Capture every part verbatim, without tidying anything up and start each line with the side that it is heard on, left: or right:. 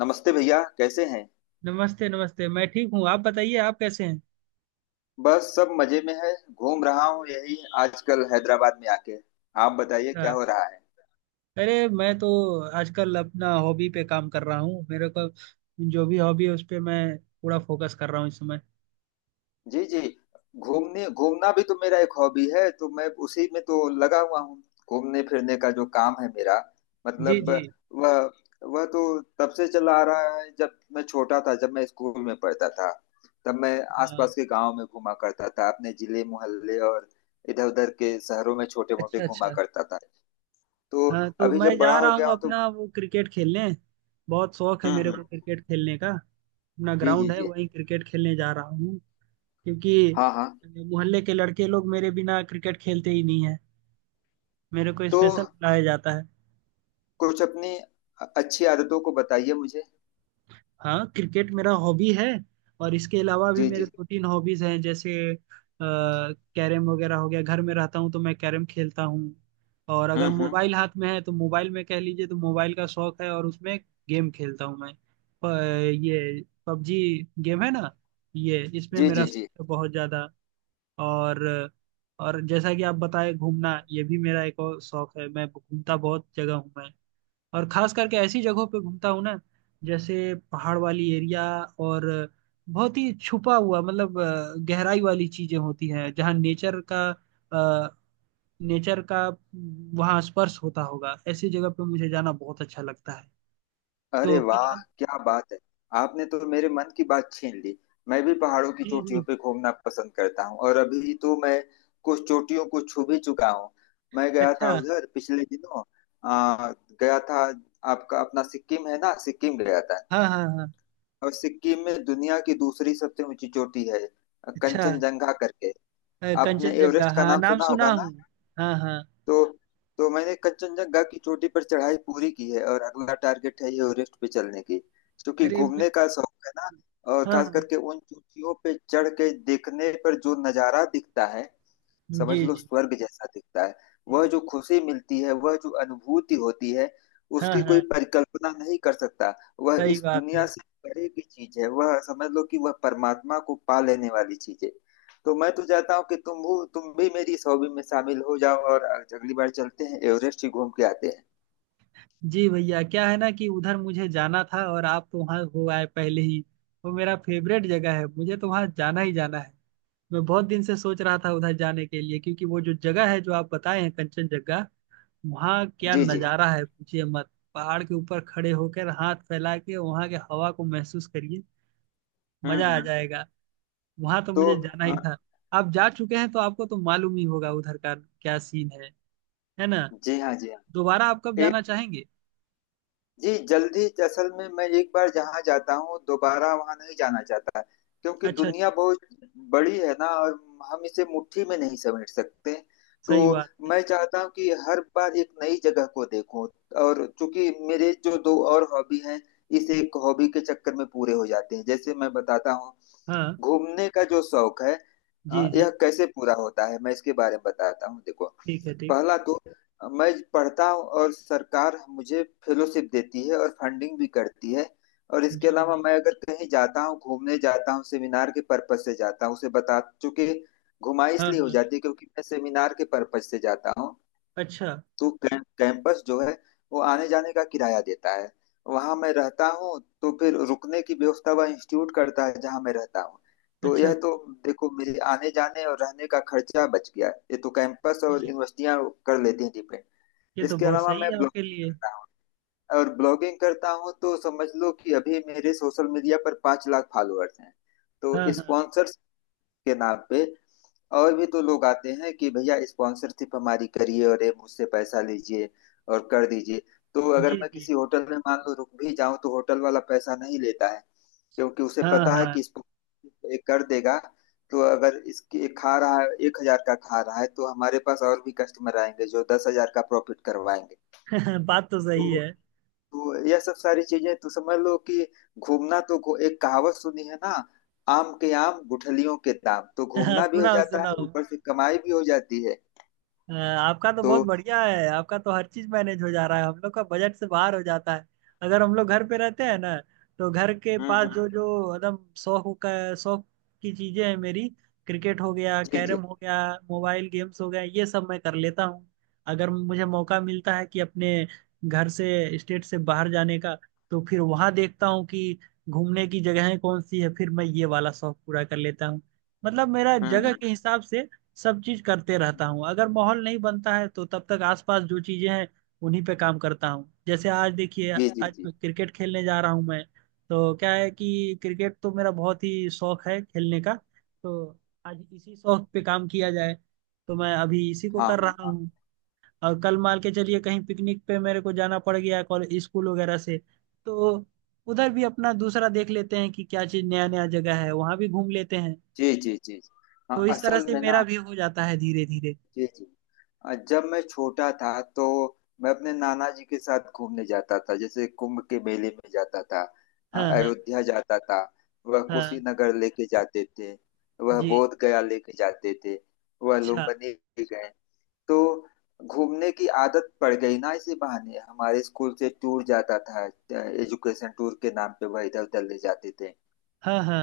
left: नमस्ते भैया, कैसे हैं?
right: नमस्ते नमस्ते, मैं ठीक हूँ। आप बताइए, आप कैसे हैं?
left: बस सब मजे में है, घूम रहा हूँ यही आजकल, हैदराबाद में आके। आप बताइए, क्या
right: अच्छा।
left: हो रहा है?
right: अरे, मैं तो आजकल अपना हॉबी पे काम कर रहा हूँ। मेरे को जो भी हॉबी है उस पे मैं पूरा फोकस कर रहा हूँ इस समय।
left: जी जी। घूमने घूमना भी तो मेरा एक हॉबी है, तो मैं उसी में तो लगा हुआ हूँ। घूमने फिरने का जो काम है मेरा,
right: जी
left: मतलब
right: जी।
left: वह वह तो तब से चला आ रहा है, जब मैं छोटा था, जब मैं स्कूल में पढ़ता था। तब मैं
right: हाँ।
left: आसपास के गांव में घूमा करता था, अपने जिले, मोहल्ले, और इधर उधर के शहरों में छोटे मोटे
right: अच्छा
left: घूमा
right: अच्छा।
left: करता था। तो
right: हाँ तो
left: अभी
right: मैं
left: जब बड़ा
right: जा
left: हो
right: रहा
left: गया
right: हूँ
left: हूँ तो
right: अपना वो क्रिकेट खेलने। बहुत शौक है
left: हम्म
right: मेरे
left: हम्म।
right: को क्रिकेट खेलने का। अपना
left: जी जी
right: ग्राउंड है,
left: जी।
right: वहीं क्रिकेट खेलने जा रहा हूँ। क्योंकि
left: हाँ हाँ।
right: मोहल्ले के लड़के लोग मेरे बिना क्रिकेट खेलते ही नहीं है। मेरे को
left: तो
right: स्पेशल बुलाया जाता है।
left: कुछ अपनी अ- अच्छी आदतों को बताइए मुझे।
right: हाँ, क्रिकेट मेरा हॉबी है। और इसके अलावा भी
left: जी
right: मेरे
left: जी।
right: दो तीन हॉबीज हैं, जैसे कैरम वगैरह हो गया। घर में रहता हूँ तो मैं कैरम खेलता हूँ। और अगर
left: हम्म हम्म।
right: मोबाइल हाथ में है तो मोबाइल में, कह लीजिए तो मोबाइल का शौक है, और उसमें गेम खेलता हूँ मैं। प, ये पबजी गेम है ना, ये इसमें
left: जी
right: मेरा
left: जी जी।
right: शौक है बहुत ज्यादा। और और जैसा कि आप बताए, घूमना ये भी मेरा एक और शौक है। मैं घूमता बहुत जगह हूँ मैं। और खास करके ऐसी जगहों पे घूमता हूँ ना, जैसे पहाड़ वाली एरिया। और बहुत ही छुपा हुआ मतलब अ, गहराई वाली चीजें होती हैं, जहाँ नेचर का अ, नेचर का अम, वहाँ स्पर्श होता होगा, ऐसी जगह पे मुझे जाना बहुत अच्छा लगता है।
left: अरे
right: तो
left: वाह,
right: फिलहाल।
left: क्या बात है! आपने तो मेरे मन की बात छीन ली। मैं भी पहाड़ों की
right: जी
left: चोटियों
right: जी।
left: पे घूमना पसंद करता हूँ, और अभी तो मैं कुछ चोटियों को छू भी चुका हूँ। मैं गया था
right: अच्छा।
left: उधर पिछले दिनों। आ, गया था। आपका अपना सिक्किम है ना, सिक्किम गया था।
right: हाँ हाँ हाँ।
left: और सिक्किम में दुनिया की दूसरी सबसे ऊंची चोटी है,
right: अच्छा।
left: कंचनजंगा करके।
right: अ,
left: आपने
right: कंचनजंगा,
left: एवरेस्ट का
right: हाँ
left: नाम
right: नाम
left: सुना होगा
right: सुना
left: ना?
right: हूँ। हाँ हाँ।
left: तो तो मैंने कंचनजंगा की चोटी पर चढ़ाई पूरी की है, और अगला टारगेट है एवरेस्ट पे चलने की। क्योंकि
right: अरे ब-।
left: घूमने का शौक है ना। और
right: हाँ
left: खास
right: हाँ।
left: करके उन चोटियों पे चढ़ के देखने पर जो नजारा दिखता है, समझ
right: जी
left: लो
right: जी
left: स्वर्ग जैसा दिखता है। वह
right: जी,
left: जो खुशी मिलती है, वह जो अनुभूति होती है,
right: हाँ
left: उसकी कोई
right: हाँ।
left: परिकल्पना नहीं कर सकता। वह
right: सही
left: इस
right: बात है।
left: दुनिया से परे की चीज है। वह समझ लो कि वह परमात्मा को पा लेने वाली चीज है। तो मैं तो चाहता हूँ कि तुम हो तुम भी मेरी इस हॉबी में शामिल हो जाओ, और अगली बार चलते हैं, एवरेस्ट ही घूम के आते हैं।
right: जी भैया, क्या है ना कि उधर मुझे जाना था और आप तो वहाँ हो आए पहले ही। वो मेरा फेवरेट जगह है, मुझे तो वहाँ जाना ही जाना है। मैं बहुत दिन से सोच रहा था उधर जाने के लिए, क्योंकि वो जो जगह है जो आप बताए हैं, कंचनजंगा। वहाँ क्या
left: जी जी।
right: नज़ारा है, पूछिए मत। पहाड़ के ऊपर खड़े होकर हाथ फैला के वहाँ के हवा को महसूस करिए,
left: हम्म
right: मजा आ
left: हम्म।
right: जाएगा। वहाँ तो
left: तो
right: मुझे जाना
left: अ,
right: ही था। आप जा चुके हैं तो आपको तो मालूम ही होगा उधर का क्या सीन है है ना?
left: जी हाँ जी हाँ।
right: दोबारा आप कब
left: एक,
right: जाना चाहेंगे?
left: जी जल्दी, असल में मैं एक बार जहाँ जाता हूँ दोबारा वहाँ नहीं जाना चाहता, क्योंकि
right: अच्छा अच्छा।
left: दुनिया बहुत बड़ी है ना, और हम इसे मुट्ठी में नहीं समेट सकते। तो
right: सही बात है।
left: मैं चाहता हूँ कि हर बार एक नई जगह को देखूं। और चूंकि मेरे जो दो और हॉबी हैं, इस एक हॉबी के चक्कर में पूरे हो जाते हैं। जैसे मैं बताता हूँ,
right: हाँ।
left: घूमने का जो शौक है,
right: जी
left: अ, यह
right: जी।
left: कैसे पूरा होता है, मैं इसके बारे में बताता हूँ, देखो।
right: ठीक है ठीक।
left: पहला तो अ, मैं पढ़ता हूँ, और सरकार मुझे फेलोशिप देती है और फंडिंग भी करती है। और इसके
right: जी
left: अलावा
right: जी।
left: मैं अगर कहीं जाता हूँ, घूमने जाता हूँ, सेमिनार के पर्पज से जाता हूँ, उसे बता चूंकि घुमाई
right: हाँ
left: इसलिए हो
right: हाँ।
left: जाती है क्योंकि मैं सेमिनार के पर्पज से जाता हूँ।
right: अच्छा
left: तो कैं- कैंपस जो है वो आने जाने का किराया देता है। वहां मैं रहता हूँ तो फिर रुकने की व्यवस्था वह इंस्टीट्यूट करता है जहां मैं रहता हूँ। तो
right: अच्छा।
left: यह तो देखो, मेरे आने जाने और रहने का खर्चा बच गया, ये तो कैंपस और
right: जी।
left: यूनिवर्सिटियां कर लेती हैं डिपेंड।
right: ये तो
left: इसके
right: बहुत
left: अलावा
right: सही
left: मैं
right: है आपके
left: ब्लॉगिंग
right: लिए।
left: करता हूँ। और ब्लॉगिंग करता हूँ तो समझ लो कि अभी मेरे सोशल मीडिया पर पाँच लाख फॉलोअर्स हैं।
right: हाँ
left: तो
right: हाँ।
left: स्पॉन्सर्स के नाम पे और भी तो लोग आते हैं कि भैया, स्पॉन्सरशिप हमारी करिए, और ये मुझसे पैसा लीजिए और कर दीजिए। तो अगर
right: जी
left: मैं
right: जी।
left: किसी होटल में मान लो रुक भी जाऊं तो होटल वाला पैसा नहीं लेता है, क्योंकि उसे
right: हाँ
left: पता है
right: हाँ।
left: कि स्पॉन्सरशिप ये कर देगा। तो अगर इसके ये खा रहा है, एक हजार का खा रहा है, तो हमारे पास और भी कस्टमर आएंगे जो दस हजार का प्रॉफिट करवाएंगे।
right: बात तो सही
left: तो
right: है।
left: तो यह सब सारी चीजें, तो समझ लो कि घूमना तो घू- एक कहावत सुनी है ना, आम के आम गुठलियों के दाम, तो घूमना भी हो
right: सुनाओ
left: जाता है
right: सुनाओ।
left: ऊपर से कमाई भी हो जाती है।
right: अ, आपका तो
left: तो
right: बहुत बढ़िया है, आपका तो हर चीज मैनेज हो जा रहा है। हम लोग का बजट से बाहर हो जाता है। अगर हम लोग घर पे रहते हैं ना, तो घर के
left: हम्म
right: पास
left: हम्म।
right: जो जो एकदम शौक का शौक की चीजें हैं मेरी, क्रिकेट हो गया,
left: जी जी।
right: कैरम हो गया, मोबाइल गेम्स हो गया, ये सब मैं कर लेता हूँ। अगर मुझे मौका मिलता है कि अपने घर से, स्टेट से बाहर जाने का, तो फिर वहां देखता हूँ कि घूमने की जगहें कौन सी है, फिर मैं ये वाला शौक पूरा कर लेता हूँ। मतलब मेरा
left: हम्म
right: जगह
left: हम्म।
right: के हिसाब से सब चीज करते रहता हूँ। अगर माहौल नहीं बनता है तो तब तक आसपास जो चीजें हैं उन्हीं पे काम करता हूँ। जैसे आज देखिए,
left: जी जी
right: आज
left: जी।
right: मैं क्रिकेट खेलने जा रहा हूँ मैं। तो क्या है कि क्रिकेट तो मेरा बहुत ही शौक है खेलने का। तो आज इसी शौक पे काम किया जाए, तो मैं अभी इसी को
left: हाँ हाँ
right: कर रहा
left: हाँ।
right: हूँ। और कल मान के चलिए कहीं पिकनिक पे मेरे को जाना पड़ गया कॉलेज स्कूल वगैरह से, तो उधर भी अपना दूसरा देख लेते हैं कि क्या चीज नया नया जगह है, वहां भी घूम लेते हैं।
left: जी जी जी। हाँ,
right: तो इस तरह
left: असल
right: से
left: में
right: मेरा
left: ना,
right: भी हो जाता है धीरे धीरे।
left: जी जी, अ, जब मैं छोटा था तो मैं अपने नाना जी के साथ घूमने जाता था। जैसे कुंभ के मेले में जाता था, अ,
right: हाँ हाँ
left: अयोध्या जाता था, वह
right: हाँ।
left: कुशीनगर लेके जाते थे, वह
right: जी।
left: बोध गया लेके जाते थे, वह
right: अच्छा।
left: लुम्बिनी गए। तो घूमने की आदत पड़ गई ना, इसी बहाने हमारे स्कूल से टूर जाता था। एजुकेशन टूर के नाम पे वह इधर उधर ले जाते थे।
right: हाँ हाँ।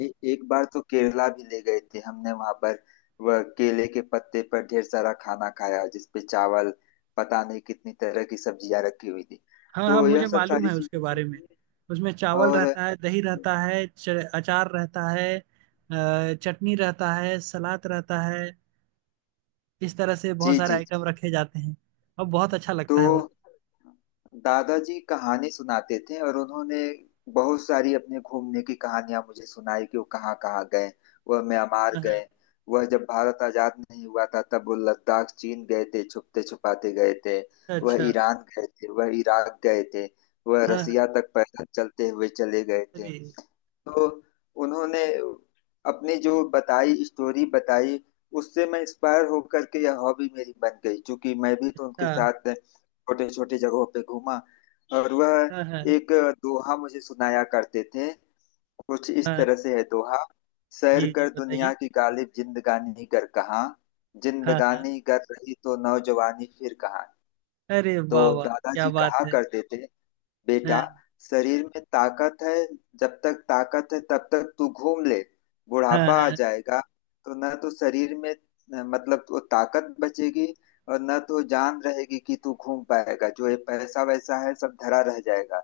left: ए, एक बार तो केरला भी ले गए थे हमने, वहां पर वह केले के पत्ते पर ढेर सारा खाना खाया जिसपे चावल, पता नहीं कितनी तरह की सब्जियां रखी हुई थी।
right: हाँ हाँ,
left: तो यह
right: मुझे
left: सब
right: मालूम
left: सारी
right: है उसके
left: चीजें तो
right: बारे में।
left: थी।
right: उसमें चावल
left: और
right: रहता है, दही रहता है, च, अचार रहता है, अ, चटनी रहता है, सलाद रहता है। इस तरह से बहुत
left: जी
right: सारे
left: जी जी।
right: आइटम रखे जाते हैं। और बहुत अच्छा
left: तो
right: लगता है वो।
left: दादाजी कहानी सुनाते थे, और उन्होंने बहुत सारी अपने घूमने की कहानियां मुझे सुनाई कि वो कहाँ कहाँ गए। वह म्यांमार
right: हाँ हाँ।
left: गए, वह जब भारत आजाद नहीं हुआ था तब वो लद्दाख, चीन गए थे, छुपते छुपाते गए थे,
right: अच्छा
left: वह
right: अच्छा।
left: ईरान गए थे, वह इराक गए थे, वह
right: हाँ
left: रसिया
right: हाँ।
left: तक पैदल चलते हुए चले गए थे।
right: चलिए।
left: तो उन्होंने अपनी जो बताई स्टोरी बताई, उससे मैं इंस्पायर होकर के यह हॉबी मेरी बन गई, क्योंकि मैं भी तो उनके
right: अच्छा।
left: साथ छोटे छोटे जगहों पे घूमा। और वह
right: हाँ हाँ।
left: एक दोहा मुझे सुनाया करते थे, कुछ इस
right: हाँ।
left: तरह से है दोहा: सैर
right: जी जी
left: कर
right: बताइए।
left: दुनिया की गालिब, जिंदगानी कर कहाँ,
right: हाँ हाँ।
left: जिंदगानी कर रही तो नौजवानी फिर कहाँ।
right: अरे
left: तो
right: वाह वाह, क्या
left: दादाजी
right: बात
left: कहा
right: है।
left: करते थे, बेटा,
right: हाँ
left: शरीर में ताकत है, जब तक ताकत है तब तक तू घूम ले।
right: हाँ
left: बुढ़ापा आ
right: हाँ।
left: जाएगा, तो न तो शरीर में अ, मतलब वो ताकत बचेगी, और न तो जान रहेगी कि तू घूम पाएगा, जो ये पैसा वैसा है सब धरा रह जाएगा।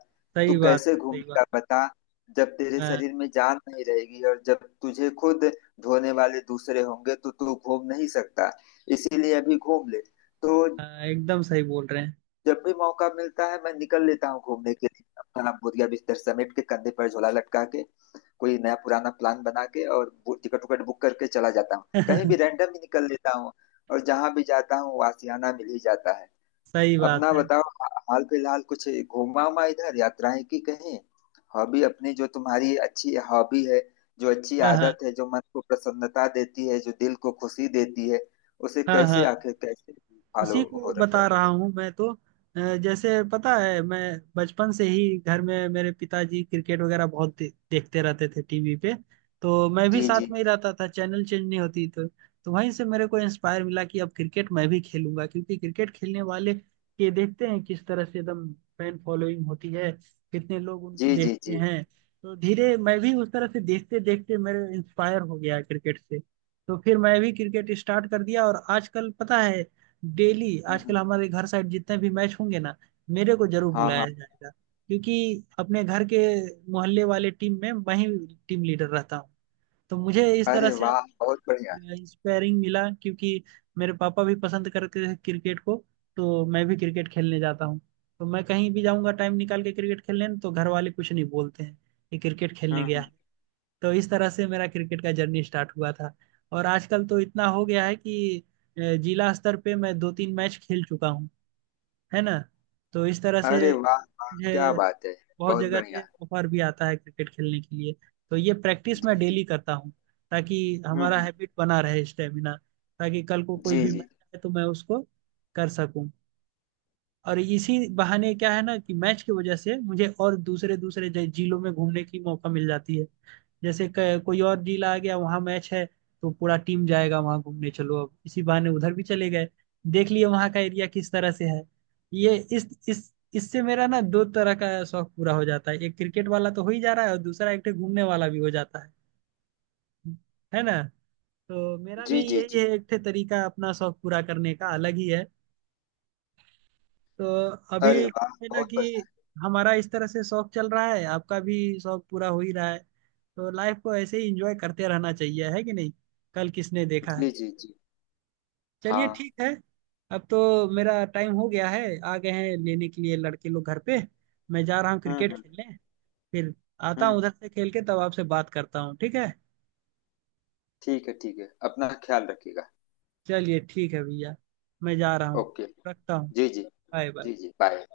left: तू
right: सही बात
left: कैसे
right: है, सही बात।
left: घूमेगा बता? जब तेरे
right: हाँ
left: शरीर में जान नहीं रहेगी और जब तुझे खुद धोने वाले दूसरे होंगे, तो तू घूम नहीं सकता। इसीलिए अभी घूम ले। तो
right: हाँ, एकदम सही बोल रहे
left: जब भी मौका मिलता है मैं निकल लेता हूँ घूमने के लिए, अपना बोरिया बिस्तर समेट के, कंधे पर झोला लटका के, कोई नया पुराना प्लान बना के, और बु- टिकट उकट बुक करके चला जाता हूँ, कहीं
right: हैं।
left: भी रैंडम ही निकल लेता हूँ। और जहां भी जाता हूँ वो आशियाना मिल ही जाता है।
right: सही
left: अपना
right: बात है।
left: बताओ, हा- हाल फिलहाल कुछ घूमा उमा, इधर यात्राएं की कहीं? हॉबी अपनी, जो तुम्हारी अच्छी हॉबी है, जो अच्छी
right: हाँ,
left: आदत
right: हाँ।
left: है, जो मन को प्रसन्नता देती है, जो दिल को खुशी देती है, उसे
right: हाँ,
left: कैसे,
right: हाँ।
left: आखिर कैसे फॉलो
right: उसी
left: हो
right: को
left: रखा
right: बता रहा
left: है?
right: हूँ मैं तो। अ, जैसे पता है, मैं बचपन से ही घर में मेरे पिताजी क्रिकेट वगैरह बहुत दे, देखते रहते थे टीवी पे। तो मैं भी
left: जी
right: साथ
left: जी।
right: में ही रहता था, चैनल चेंज नहीं होती तो। तो वहीं से मेरे को इंस्पायर मिला कि अब क्रिकेट मैं भी खेलूंगा। क्योंकि क्रिकेट खेलने वाले के देखते हैं किस तरह से एकदम फैन फॉलोइंग होती है, कितने लोग उनको
left: जी जी
right: देखते
left: जी।
right: हैं। तो धीरे मैं भी उस तरह से देखते देखते मेरे इंस्पायर हो गया क्रिकेट से। तो फिर मैं भी क्रिकेट स्टार्ट कर दिया। और आजकल पता है, डेली
left: हम्म
right: आजकल
left: हम्म।
right: हमारे घर साइड जितने भी मैच होंगे ना, मेरे को जरूर
left: हाँ
right: बुलाया
left: हाँ।
right: जाएगा। क्योंकि अपने घर के मोहल्ले वाले टीम में मैं ही टीम लीडर रहता हूँ। तो मुझे इस तरह
left: अरे
right: से
left: वाह, बहुत बढ़िया!
right: इंस्पायरिंग मिला, क्योंकि मेरे पापा भी पसंद करते थे क्रिकेट को, तो मैं भी क्रिकेट खेलने जाता हूँ। तो मैं कहीं भी जाऊंगा टाइम निकाल के क्रिकेट खेलने, तो घर वाले कुछ नहीं बोलते हैं कि क्रिकेट खेलने
left: हम्म
right: गया
left: हम्म।
right: है। तो इस तरह से मेरा क्रिकेट का जर्नी स्टार्ट हुआ था। और आजकल तो इतना हो गया है कि अ, जिला स्तर पे मैं दो तीन मैच खेल चुका हूँ, है ना। तो इस तरह
left: अरे
right: से
left: वाह वाह, क्या
right: मुझे
left: बात है!
right: बहुत
left: बहुत
right: जगह से
left: बढ़िया।
right: ऑफर भी आता है क्रिकेट खेलने के लिए। तो ये प्रैक्टिस मैं
left: जी जी।
right: डेली करता हूँ, ताकि
left: हम्म
right: हमारा
left: हम्म।
right: हैबिट बना रहे, स्टेमिना, ताकि कल को कोई
left: जी
right: भी
left: जी
right: मैच आए तो मैं उसको कर सकूं। और इसी बहाने क्या है ना कि मैच की वजह से मुझे और दूसरे दूसरे ज- जिलों में घूमने की मौका मिल जाती है। जैसे क- कोई और जिला आ गया, वहां मैच है, तो पूरा टीम जाएगा, वहां घूमने चलो, अब इसी बहाने उधर भी चले गए, देख लिए वहां का एरिया किस तरह से है। ये इस इस इससे मेरा ना दो तरह का शौक पूरा हो जाता है। एक क्रिकेट वाला तो हो ही जा रहा है, और दूसरा एक ठे घूमने वाला भी हो जाता है है ना। तो मेरा भी
left: जी। जी
right: यही
left: जी।
right: है, एक ठे तरीका अपना शौक पूरा करने का अलग ही है। तो अभी
left: अरे वाह,
right: क्या है ना
left: बहुत
right: कि हमारा इस तरह से शौक चल रहा है, आपका भी शौक पूरा हो ही रहा है। तो लाइफ को ऐसे ही इंजॉय करते रहना चाहिए, है कि नहीं? कल किसने देखा है।
left: बढ़िया! जी जी जी।
right: चलिए
left: हाँ।
right: ठीक है। अब तो मेरा टाइम हो गया है, आ गए हैं लेने के लिए लड़के लोग घर पे। मैं जा रहा हूँ
left: हम्म
right: क्रिकेट
left: हम्म।
right: खेलने। फिर आता हूँ
left: हम्म।
right: उधर से खेल के, तब आपसे बात करता हूँ, ठीक है?
left: ठीक है ठीक है, अपना ख्याल रखिएगा।
right: चलिए ठीक है भैया, मैं जा रहा हूँ।
left: ओके।
right: रखता हूँ।
left: जी जी।
right: बाय
left: जी
right: बाय।
left: जी बाय।